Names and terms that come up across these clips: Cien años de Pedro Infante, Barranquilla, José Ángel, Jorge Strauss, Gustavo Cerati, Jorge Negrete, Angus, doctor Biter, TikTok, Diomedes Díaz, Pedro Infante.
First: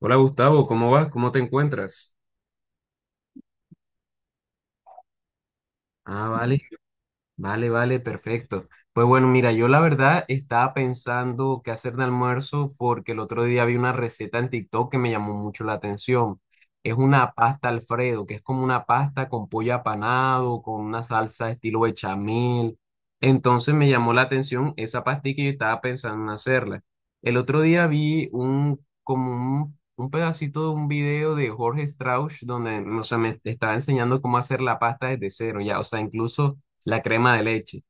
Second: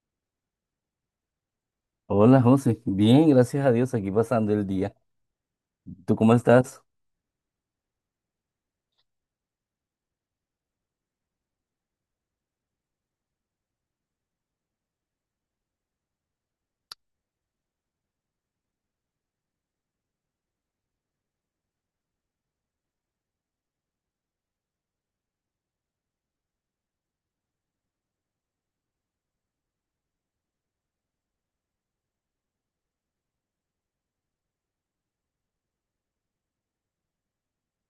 Hola Gustavo, ¿cómo vas? ¿Cómo te encuentras? Hola José, bien, gracias a Dios, aquí pasando el día. ¿Tú Ah, cómo vale. estás? Vale, vale, perfecto. Pues bueno, mira, yo la verdad estaba pensando qué hacer de almuerzo porque el otro día vi una receta en TikTok que me llamó mucho la atención. Es una pasta Alfredo, que es como una pasta con pollo apanado, con una salsa estilo bechamel. Entonces me llamó la atención esa pastilla y yo estaba pensando en hacerla. El otro día vi un, como un pedacito de un video de Jorge Strauss donde, no sé, me estaba enseñando cómo hacer la pasta desde cero, ya, o sea, incluso la crema de leche.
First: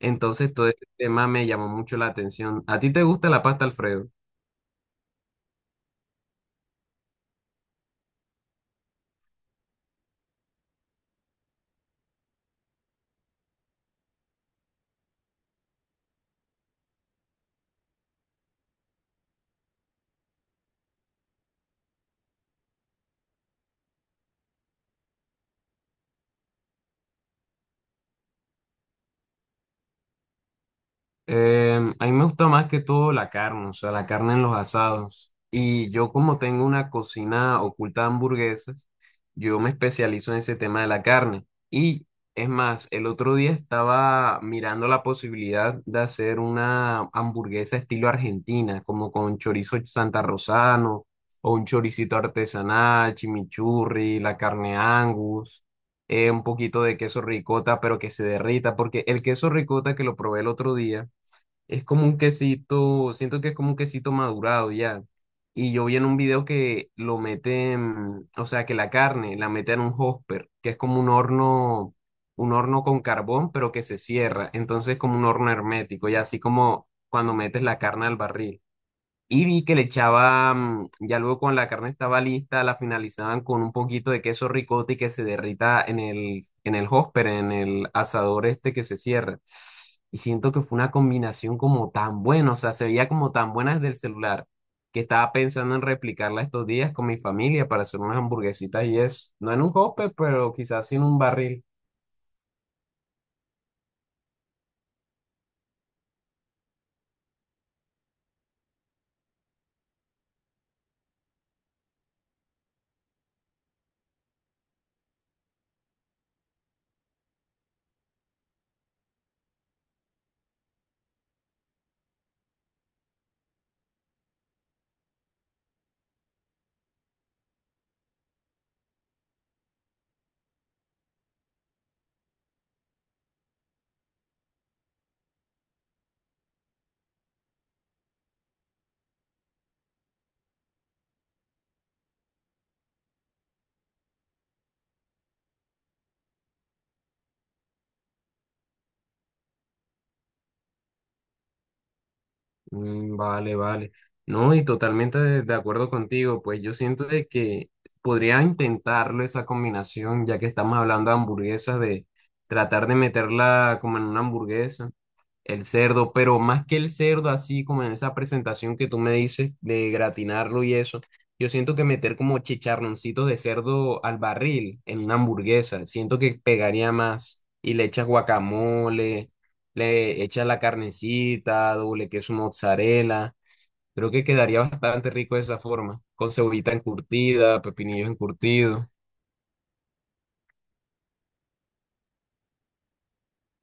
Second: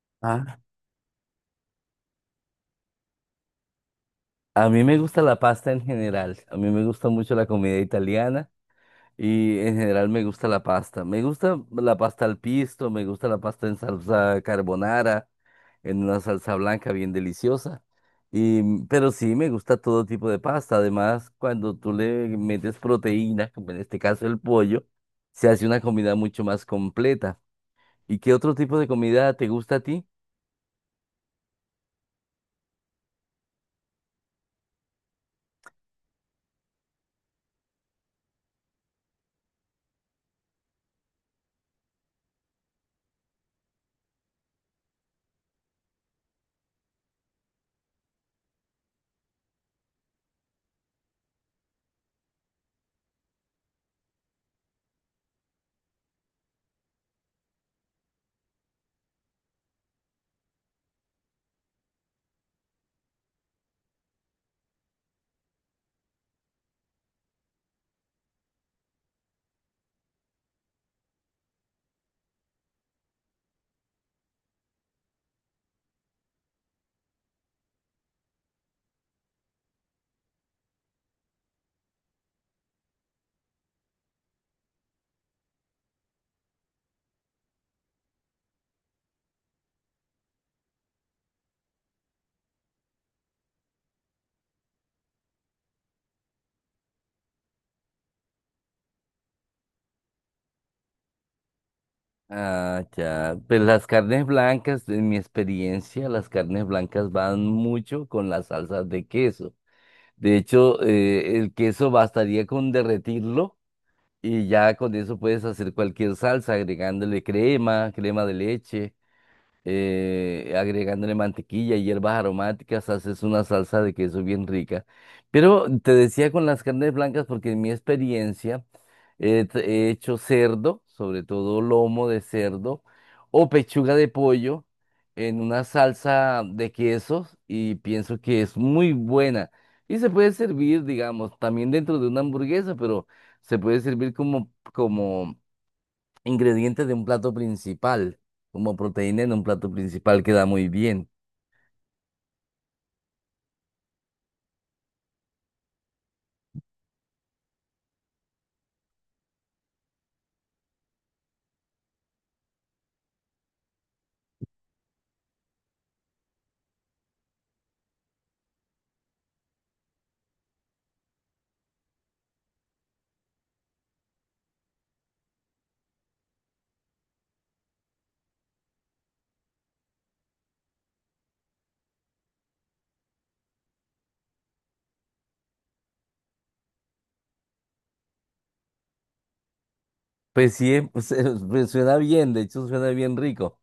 Entonces Ah, todo este tema me llamó mucho la atención. ¿A ti te gusta la pasta Alfredo? a mí me gusta la pasta en general, a mí me gusta mucho la comida italiana y en general me gusta la pasta. Me gusta la pasta al pisto, me gusta la pasta en salsa carbonara, en una salsa blanca bien deliciosa. Pero sí, me gusta todo tipo de pasta. Además, cuando tú le metes proteína, como en este caso el pollo, se hace una comida mucho más completa. ¿Y qué otro tipo de comida te gusta a ti? A mí me gusta más que todo la carne, o sea, la carne en los asados. Y yo como tengo una cocina oculta de hamburguesas, yo me especializo en ese tema de la carne. Y es más, el otro día estaba mirando la posibilidad de hacer una hamburguesa estilo argentina, como con chorizo santa rosano o un choricito artesanal, chimichurri, la carne Angus, un poquito de queso ricota, pero que se derrita, porque el queso ricota que lo probé el otro día, es como un quesito, siento que es como un quesito madurado ya. Y yo vi en un video que lo meten, o sea, que la carne la meten en un hopper, que es como un horno con carbón, pero que se cierra. Entonces, como un horno hermético, y así como cuando metes la carne al barril. Y vi que le echaban, ya luego cuando la carne estaba lista, la finalizaban con un poquito de queso ricotta y que se derrita en el hopper, en el asador este que se cierra. Y siento que fue una combinación como tan buena, o sea, se veía como tan buena desde el celular, que estaba pensando en replicarla estos días con mi familia para hacer unas hamburguesitas y eso. No en un hopper, pero quizás sí en un barril. Ah, ya. Pues las carnes blancas, en mi experiencia, las carnes blancas van mucho con las salsas de queso. De hecho, el queso bastaría con derretirlo y ya con eso puedes hacer cualquier salsa, agregándole crema, crema de leche, agregándole mantequilla y hierbas aromáticas, haces una salsa de queso bien rica. Pero te decía con las carnes blancas, porque en mi experiencia eh, t- he hecho cerdo, sobre todo lomo de cerdo, o pechuga de pollo en una salsa de quesos y pienso que es muy buena. Y se puede servir, digamos, también dentro de una hamburguesa, pero se puede servir como ingredientes de un plato principal, como proteína en un plato principal queda muy bien. Mm, vale, vale. No, y totalmente de acuerdo contigo, pues yo siento de que podría intentarlo esa combinación, ya que estamos hablando de hamburguesas, de tratar de meterla como en una hamburguesa. El cerdo, pero más que el cerdo, así como en esa presentación que tú me dices de gratinarlo y eso, yo siento que meter como chicharroncitos de cerdo al barril en una hamburguesa, siento que pegaría más y le echas guacamole, le echas la carnecita, doble queso mozzarella, creo que quedaría bastante rico de esa forma, con cebollita encurtida, pepinillos encurtidos. Pues sí, pues suena bien, de hecho suena bien rico.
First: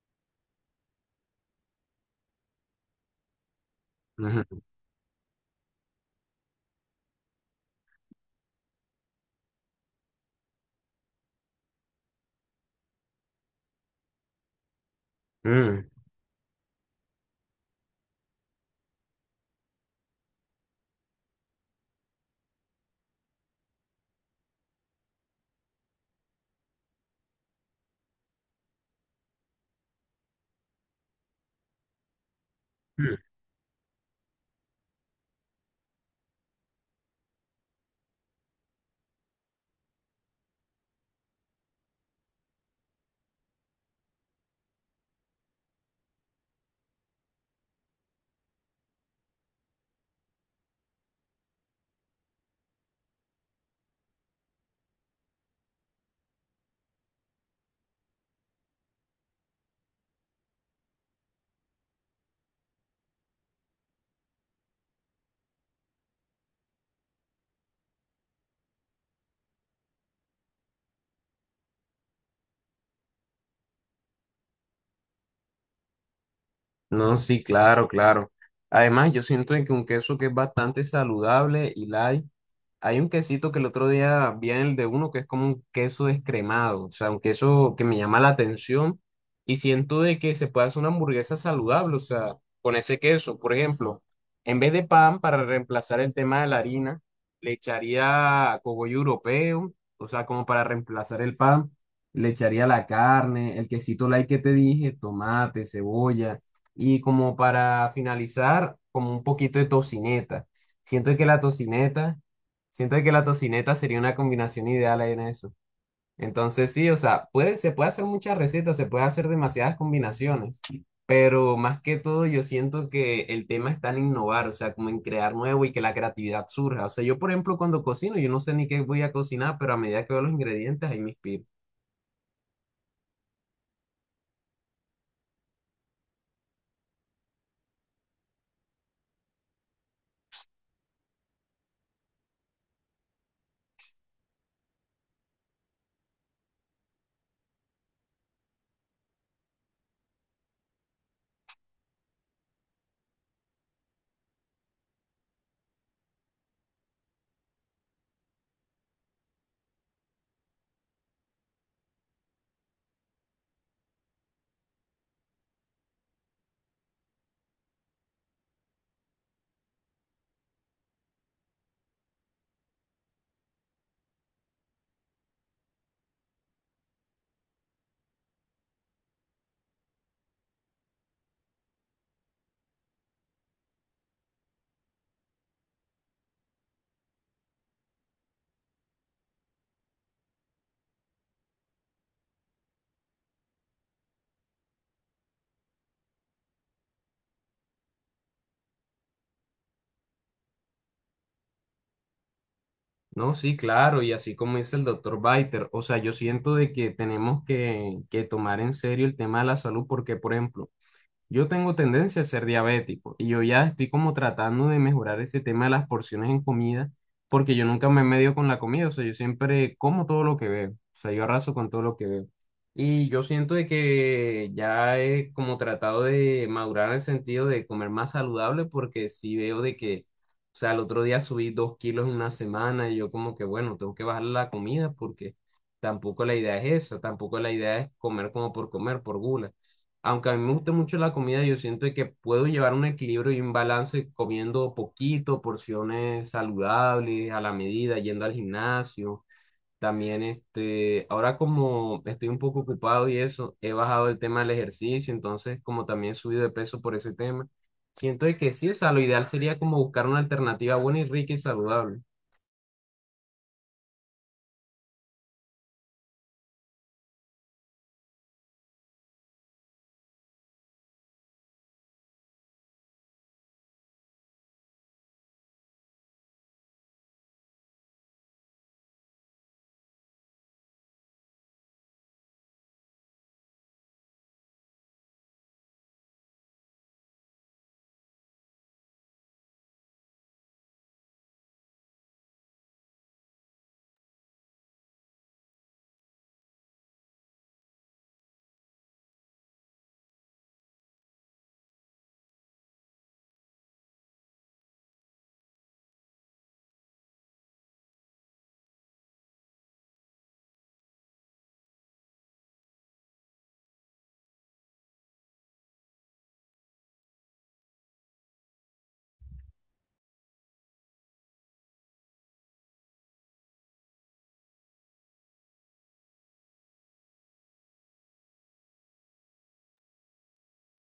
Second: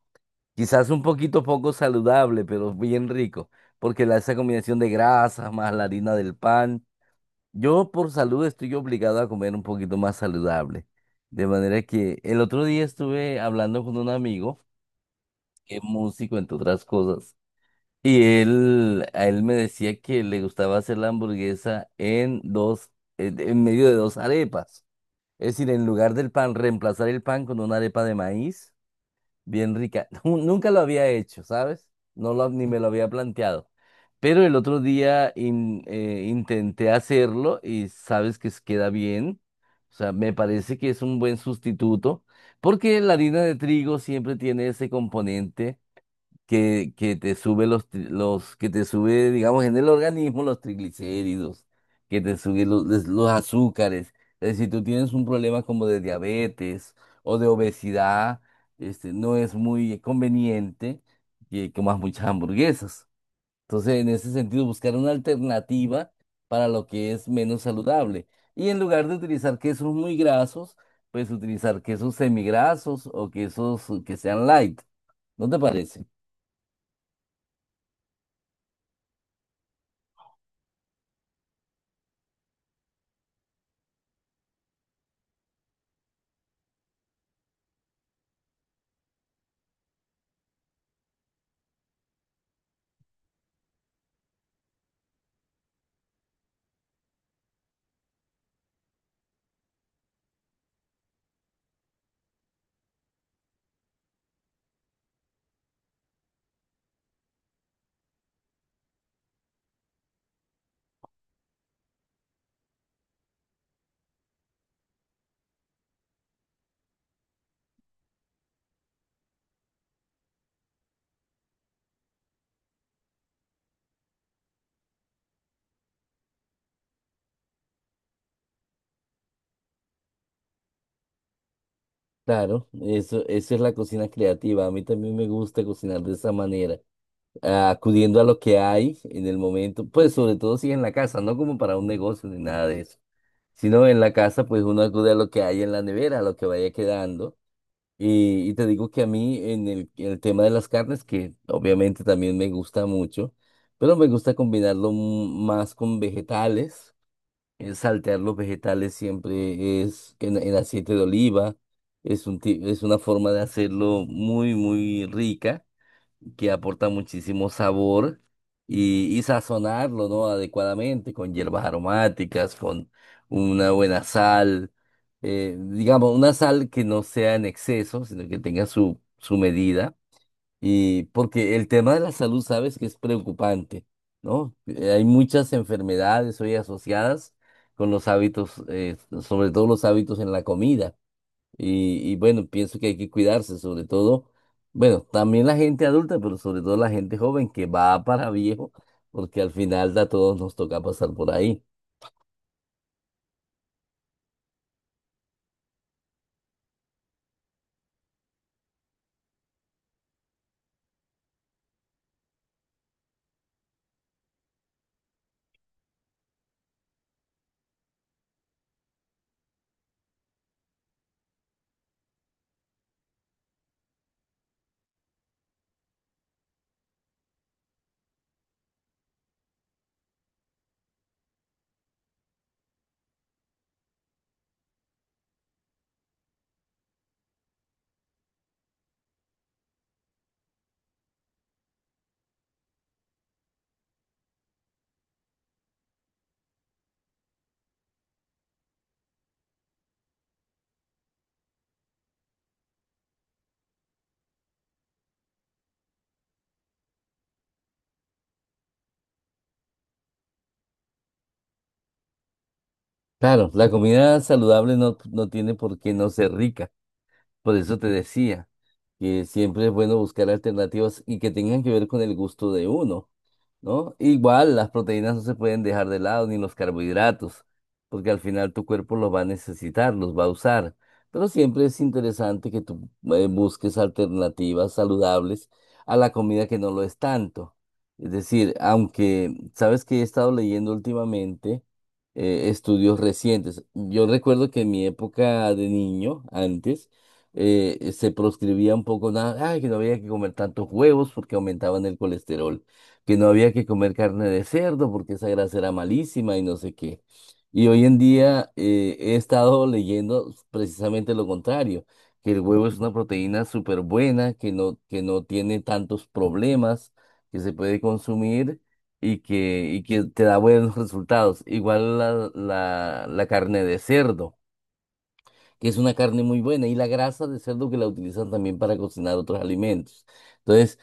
Quizás un poquito poco saludable, pero bien rico, porque esa combinación de grasas más la harina del pan. Yo por salud estoy obligado a comer un poquito más saludable. De manera que el otro día estuve hablando con un amigo que es Ujú. músico, entre otras cosas. A él me decía que le gustaba hacer la hamburguesa en dos, en medio de dos arepas. Es decir, en lugar del pan, reemplazar el pan con una arepa de maíz, bien rica. Nunca lo había hecho, ¿sabes? Ni me lo había Mm. planteado. Pero el otro día intenté hacerlo y sabes que queda bien. O sea, me parece que es un buen sustituto porque la harina de trigo siempre tiene ese componente que te sube que te sube, digamos, en el organismo los triglicéridos, que te sube los azúcares. Es decir, si tú tienes un problema como de diabetes o de obesidad, este, no es muy conveniente que comas muchas hamburguesas. Entonces, en ese sentido, buscar una alternativa para lo que es menos saludable. Y en lugar de utilizar quesos muy grasos, pues utilizar quesos semigrasos o quesos que sean light. ¿No te parece? No, sí, claro, claro. Además, yo siento de que un queso que es bastante saludable y light. Hay un quesito que el otro día vi en el de uno que es como un queso descremado, o sea, un queso que me llama la atención y siento de que se puede hacer una hamburguesa saludable, o sea, con ese queso, por ejemplo, en vez de pan para reemplazar el tema de la harina, le echaría cogollo europeo, o sea, como para reemplazar el pan, le echaría la carne, el quesito light que te dije, tomate, cebolla y como para finalizar, como un poquito de tocineta. Siento que la tocineta Siento que la tocineta sería una combinación ideal ahí en eso. Entonces sí, o sea, puede, se puede hacer muchas recetas, se puede hacer demasiadas combinaciones, pero más que todo yo siento que el tema está en innovar, o sea, como en crear nuevo y que la creatividad surja. O sea, yo por ejemplo cuando cocino, yo no sé ni qué voy a cocinar, pero a medida que veo los ingredientes ahí me inspiro. Claro, eso es la cocina creativa. A mí también me gusta cocinar de esa manera, ah, acudiendo a lo que hay en el momento, pues sobre todo si en la casa, no como para un negocio ni nada de eso, sino en la casa, pues uno acude a lo que hay en la nevera, a lo que vaya quedando. Y te digo que a mí en el tema de las carnes, que obviamente también me gusta mucho, pero me gusta más con vegetales, saltear los vegetales siempre es en aceite de oliva. Es es una forma de hacerlo muy, muy rica, que aporta muchísimo sabor y sazonarlo, ¿no?, adecuadamente con hierbas aromáticas, con una buena sal, digamos, una sal que no sea en exceso, sino que tenga su medida. Y porque el tema de la salud, sabes que es preocupante, ¿no? Hay muchas enfermedades hoy asociadas con los hábitos, sobre todo los hábitos en la comida. Y bueno, pienso que hay que cuidarse, sobre todo, bueno, también la gente adulta, pero sobre todo la gente joven que va para viejo, porque al final a todos nos toca pasar por ahí. No, sí, claro, y así como dice el doctor Biter, o sea, yo siento de que tenemos que tomar en serio el tema de la salud, porque por ejemplo, yo tengo tendencia a ser diabético y yo ya estoy como tratando de mejorar ese tema de las porciones en comida porque yo nunca me medio con la comida, o sea, yo siempre como todo lo que veo, o sea, yo arraso con todo lo que veo. Y yo siento de que ya he como tratado de madurar en el sentido de comer más saludable porque sí veo de que, o sea, el otro día subí 2 kilos en una semana y yo como que, bueno, tengo que bajar la comida porque tampoco la idea es esa, tampoco la idea es comer como por comer, por gula, aunque a mí me gusta mucho la comida, yo siento que puedo llevar un equilibrio y un balance comiendo poquito, porciones saludables, a la medida, yendo al gimnasio. También, este, ahora como estoy un poco ocupado y eso, he bajado el tema del ejercicio, entonces como también he subido de peso por ese tema, siento de que sí, o sea, lo ideal sería como buscar una alternativa buena y rica y saludable. Claro, la comida saludable no tiene por qué no ser rica, por eso te decía que siempre es bueno buscar alternativas y que tengan que ver con el gusto de uno, ¿no? Igual las proteínas no se pueden dejar de lado, ni los carbohidratos, porque al final tu cuerpo los va a necesitar, los va a usar. Pero siempre es interesante que tú busques alternativas saludables a la comida que no lo es tanto. Es decir, aunque sabes que he estado leyendo últimamente estudios recientes. Yo recuerdo que en mi época de niño, antes, se proscribía un poco nada, ay, que no había que comer tantos huevos porque aumentaban el colesterol, que no había que comer carne de cerdo porque esa grasa era malísima y no sé qué. Y hoy en día he estado leyendo precisamente lo contrario, que el huevo es una proteína súper buena, que no tiene tantos problemas, que se puede consumir y que te da buenos resultados. Igual la carne de cerdo, que es una carne muy buena, y la grasa de cerdo que la utilizan también para cocinar otros alimentos. Entonces,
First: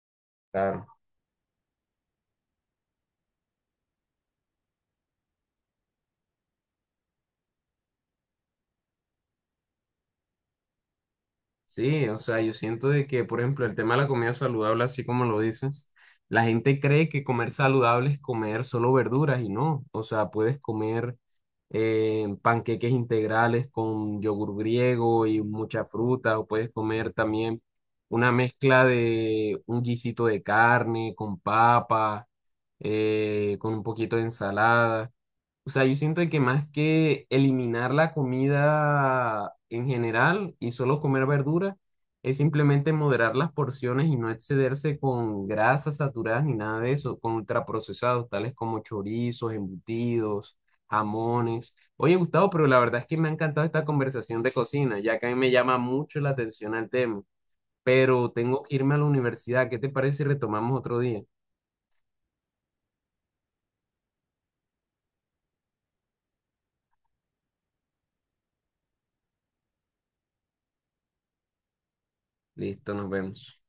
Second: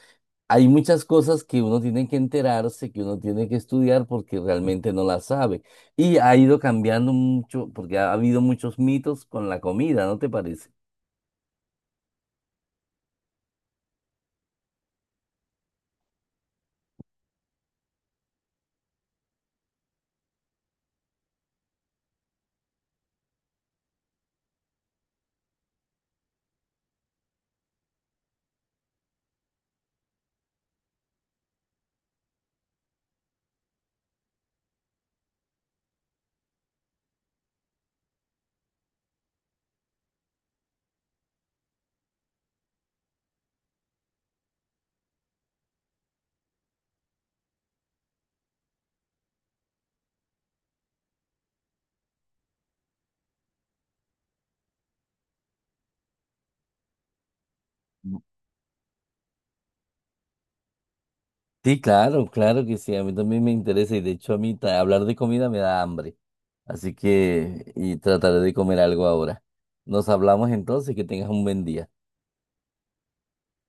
hay Claro. muchas cosas que uno tiene que enterarse, que uno tiene que estudiar porque realmente no las sabe. Y ha ido cambiando mucho porque ha habido muchos mitos con la comida, ¿no te parece? Sí, o sea, yo siento de que, por ejemplo, el tema de la comida saludable, así como lo dices, la gente cree que comer saludable es comer solo verduras y no, o sea, puedes comer panqueques integrales con yogur griego y mucha fruta, o puedes comer también una mezcla de un guisito de carne con papa, con un poquito de ensalada. O sea, yo siento que más que eliminar la comida en general y solo comer verduras, es simplemente moderar las porciones y no excederse con grasas saturadas ni nada de eso, con ultraprocesados, tales como chorizos, embutidos, jamones. Oye, Gustavo, pero la verdad es que me ha encantado esta conversación de cocina, ya que a mí me llama mucho la atención al tema, pero tengo que irme a la universidad. ¿Qué te parece si retomamos otro día? Sí, claro, claro que sí, a mí también me interesa y de hecho a mí hablar de comida me da hambre, así que trataré de comer algo ahora. Nos hablamos entonces, que tengas un buen día. Listo, nos vemos.